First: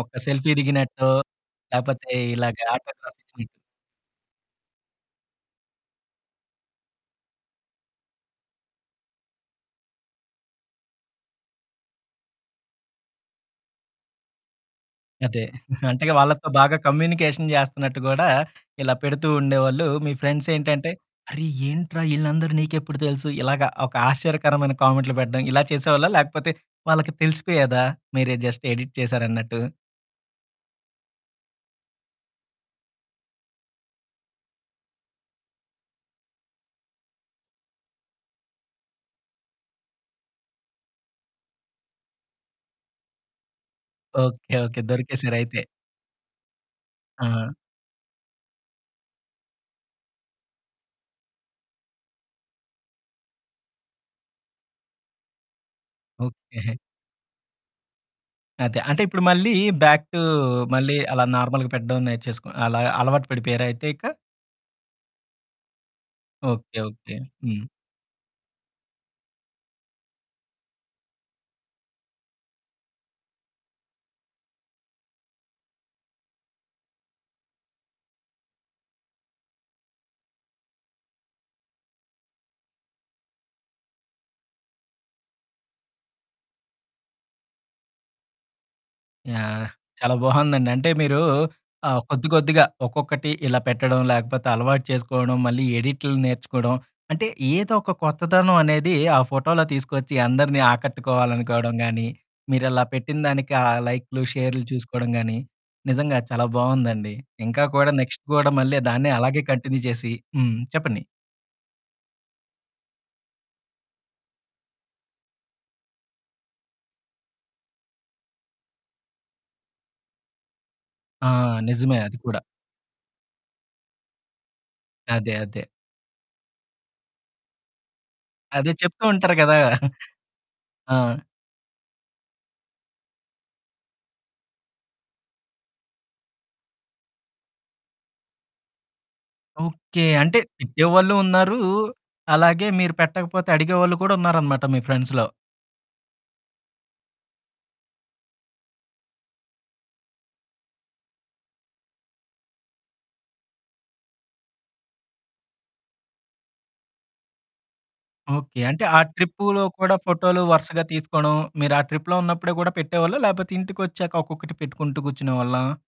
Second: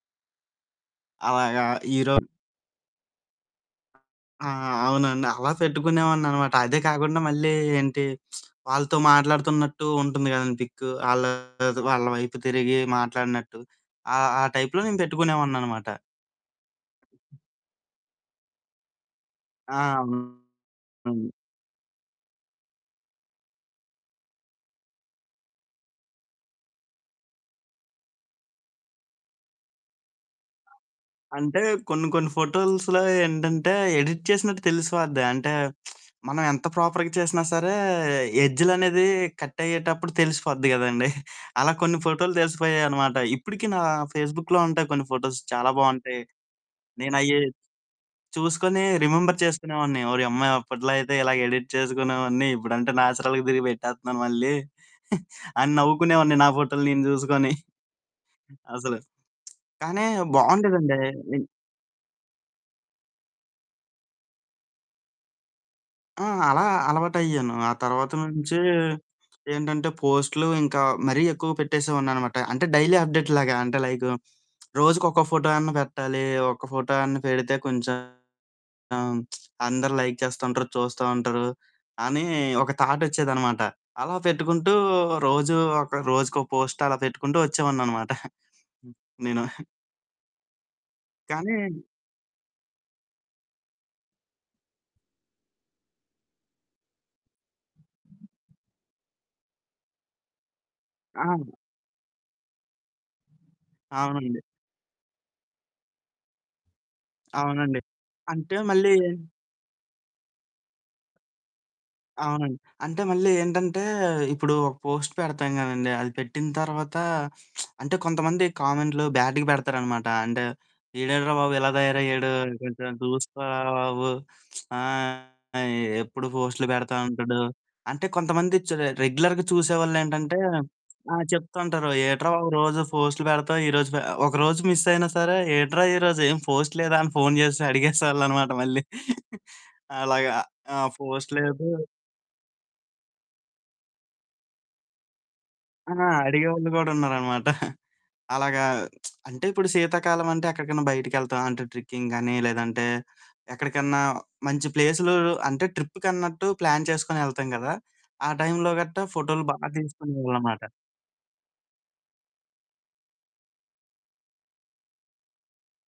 Okay. Selfie దిగినట్టో, అలాగా లేపోతే ఈరో ఇలాగ ఆటోగ్రాఫిచ్చినట్టు. ఆ! అవునండి. అలా పెట్టుకునేవాడిననమాట. అదే కాకుండా, మళ్ళీ ఏంటి, వాళ్ళతో మాట్లాడుతున్నట్టు ఉంటుంది గదండీ పిక్కు. ఆళ్ళతో, వాళ్ళ వైపు తిరిగీ మాట్లాడినట్టు, ఆ ఆ టైప్‌లో నేను అదే. పెట్టుకునేవాడిననమాట. అంటే, ఇగ వాళ్ళతో బాగా కమ్యూనికేషన్ జేస్తన్నట్టు గూడా ఇలా పెడుతూ ఆ! ఉండేవాళ్ళు, మీ అవును. ఫ్రెండ్సేంటంటే, "అరె! ఏంట్రా ఈళ్ళందరూ నీకెప్పుడు తెలుసు?" ఇలాగా ఒక ఆశ్చర్యకరమైన కామెంట్లు పెట్టడం, ఇలా చేసేవాళ్ళా? లేకపోతే, వాళ్ళకి తెలిసిపోయేదా? మీరే జస్ట్ ఎడిట్ చేశారన్నట్టు. ఆ! అంటే, కొన్ని కొన్ని ఫోటోల్స్‌లో ఏంటంటే, ఎడిట్ చేసినట్టు తెలిసిపోద్ది. అంటే, మనం ఎంత ప్రొపర్‌గా చేసినా సరే, ఎడ్జులనేదీ, కట్టయ్యేటప్పుడు తెలిసిపోద్ది గదండీ! అలా కొన్ని ఫోటోలు తెలిసిపోయాయనమాట. ఇప్పుడికీ నా ఓకే. ఫేస్‌బుక్‌లో ఓకే. ఉంటాయి కొన్ని ఫోటోస్, దొరికేశారయితే. చాలా బావుంటాయి. నేనయ్యీ ఆ! చూసుకొని రిమెంబర్ చేసుకొనేవాడిని, ఓరియమ్మా! అప్పట్లో అయితే, ఇలాగ ఎడిట్ చేసుకునేవాడిని. ఇప్పుడంటే నాచురల్‌గా తిరిగి పెట్టేత్తన్నాను మళ్ళీ, అని నవ్వుకునేవాడిని, ఓకే. నా ఫోటోలు నేను జూసుకోని. హ్మ్. అదే. అసలు. అంటే, ఇప్పుడు మళ్ళీ బ్యాక్ కానీ టూ మళ్ళీ బావుండేదండీ. అలా ని నార్మల్‌గా పెట్టడం నేర్చేసుకొ అలా అలవాటు పడిపోయారయితే ఇక? ఆ! అలా ఓకే. ఓకే. అలవాటయ్యాను. హ్మ్. ఆ తర్వాత నుంచీ ఏంటంటే, పోస్టులు ఇంకా మరీ ఎక్కువగా పెట్టేసేవాడిననమాట, అంటే, డైలీ అప్డేట్‌లాగా అంటే, లైకు రోజుకొక ఫోటో అన్నా పెట్టాలి, ఒక్క ఫోటో అన్నా పెడితే కొంచెం అందరు లైక్ చేస్తుంటరు, చూస్తా ఉంటరు, అనీ ఒక థాటొచ్చేదనమాట. అలా పెట్టుకుంటూ, రోజూ ఒక రోజుకో పోస్ట్ అలా పెట్టుకుంటూ ఒచ్చేవాడిననమాట. హ్మ్. నేను. యాహ్! చాలా బావుందండి. అంటే, మీరూ కానీ ఆహ్, కొద్ది కొద్దిగా ఒక్కొక్కటి ఇలా పెట్టడం, లేకపోతే అలవాటు చేసుకోడం, మళ్ళీ ఎడిట్లు నేర్చుకోడం, అంటే, ఏదొక కొత్తదనం అనేదీ ఆ ఫోటోలో తీసుకొచ్చి, అందరిని అవును. ఆకట్టుకోవాలనుకోడం గానీ, మీరలా పెట్టిన దానికి ఆ లైక్లు, అవునండి. షేర్లు చూసుకోడం గానీ, నిజంగా చాలా బావుందండి. ఇంకా అవునండి. కూడా, నెక్స్ట్ గూడా, అంటే మళ్ళీ మళ్ళీ దాన్నే అలాగే కంటిన్యూ జేసి హ్మ్. చెప్పండి. అవునండి. అంటే మళ్ళీ ఏంటంటే, ఇప్పుడు ఒక పోస్ట్ పెడతాం గదండి, అది పెట్టిన తర్వాతా అంటే కొంతమంది కామెంట్లు బ్యాడ్డుగ పెడతారనమాట. అంటే, ఆ! ఈడేంట్రా బాబు, ఇలా నిజమే అది తయారయ్యాడు, కూడా. కొంచెం చూసుకోరా బాబు, ఆహ్ అదే. ఎ అదే. ఎప్పుడు పోస్టులు పెడతా ఉంటడు, అంటే, కొంతమంది చ్ అదే చెప్తూ ఉంటారు రెగ్యులర్‌గా గదా! చూసేవాళ్ళేంటంటే ఆ! ఆ! చెప్తా ఉంటారు, "ఏట్రా బాబు రోజూ ఫోస్ట్‌లు పెడతావు, ఈరోజు పె" ఒకరోజు మిస్సయినా సరే, "ఏట్రా ఈరోజు ఏం పోస్ట్ లేదా?" అని ఫోను చేసి అడిగేసేవాళ్ళనమాట మళ్ళీ. ఓకే. అలాగా. అంటే, ఆ! తిట్టే వాళ్ళు పోస్ట్ ఉన్నారూ, లేదు అలాగే మీరు పెట్టకపోతే, అడిగే వాళ్ళు కూడా ఉన్నారనమాట, మీ ఫ్రెండ్స్‌లో. ఆ! అడిగేవాళ్ళు గూడున్నారనమాట. అలాగా అంటే, ఇప్పుడు శీతాకాలమంటే, ఎక్కడికన్నా బయటికెళ్తాం అంటే, ట్రిక్కింగ్ గానీ, లేదంటే ఎక్కడికన్నా మంచి ప్లేసులూ అంటే, ట్రిప్పుకన్నట్టు ప్లాన్ చేసుకొనెళ్తాం గదా! ఆ ఓకే. టైంలో అంటే, ఆ గట్టా ఫోటోలు బా ట్రిప్పూలో కూడా, ఫోటోలు తీసుకునేవాళ్ళనమాట. వరసగా తీసుకోడం మీరు ఆ ట్రిప్‌లో ఉన్నప్పుడే గూడా పెట్టేవాళ్ళా, లేపోతే ఇంటికొచ్చాక ఒక్కొక్కటి పెట్టుకుంటూ కూర్చునేవాళ్ళా?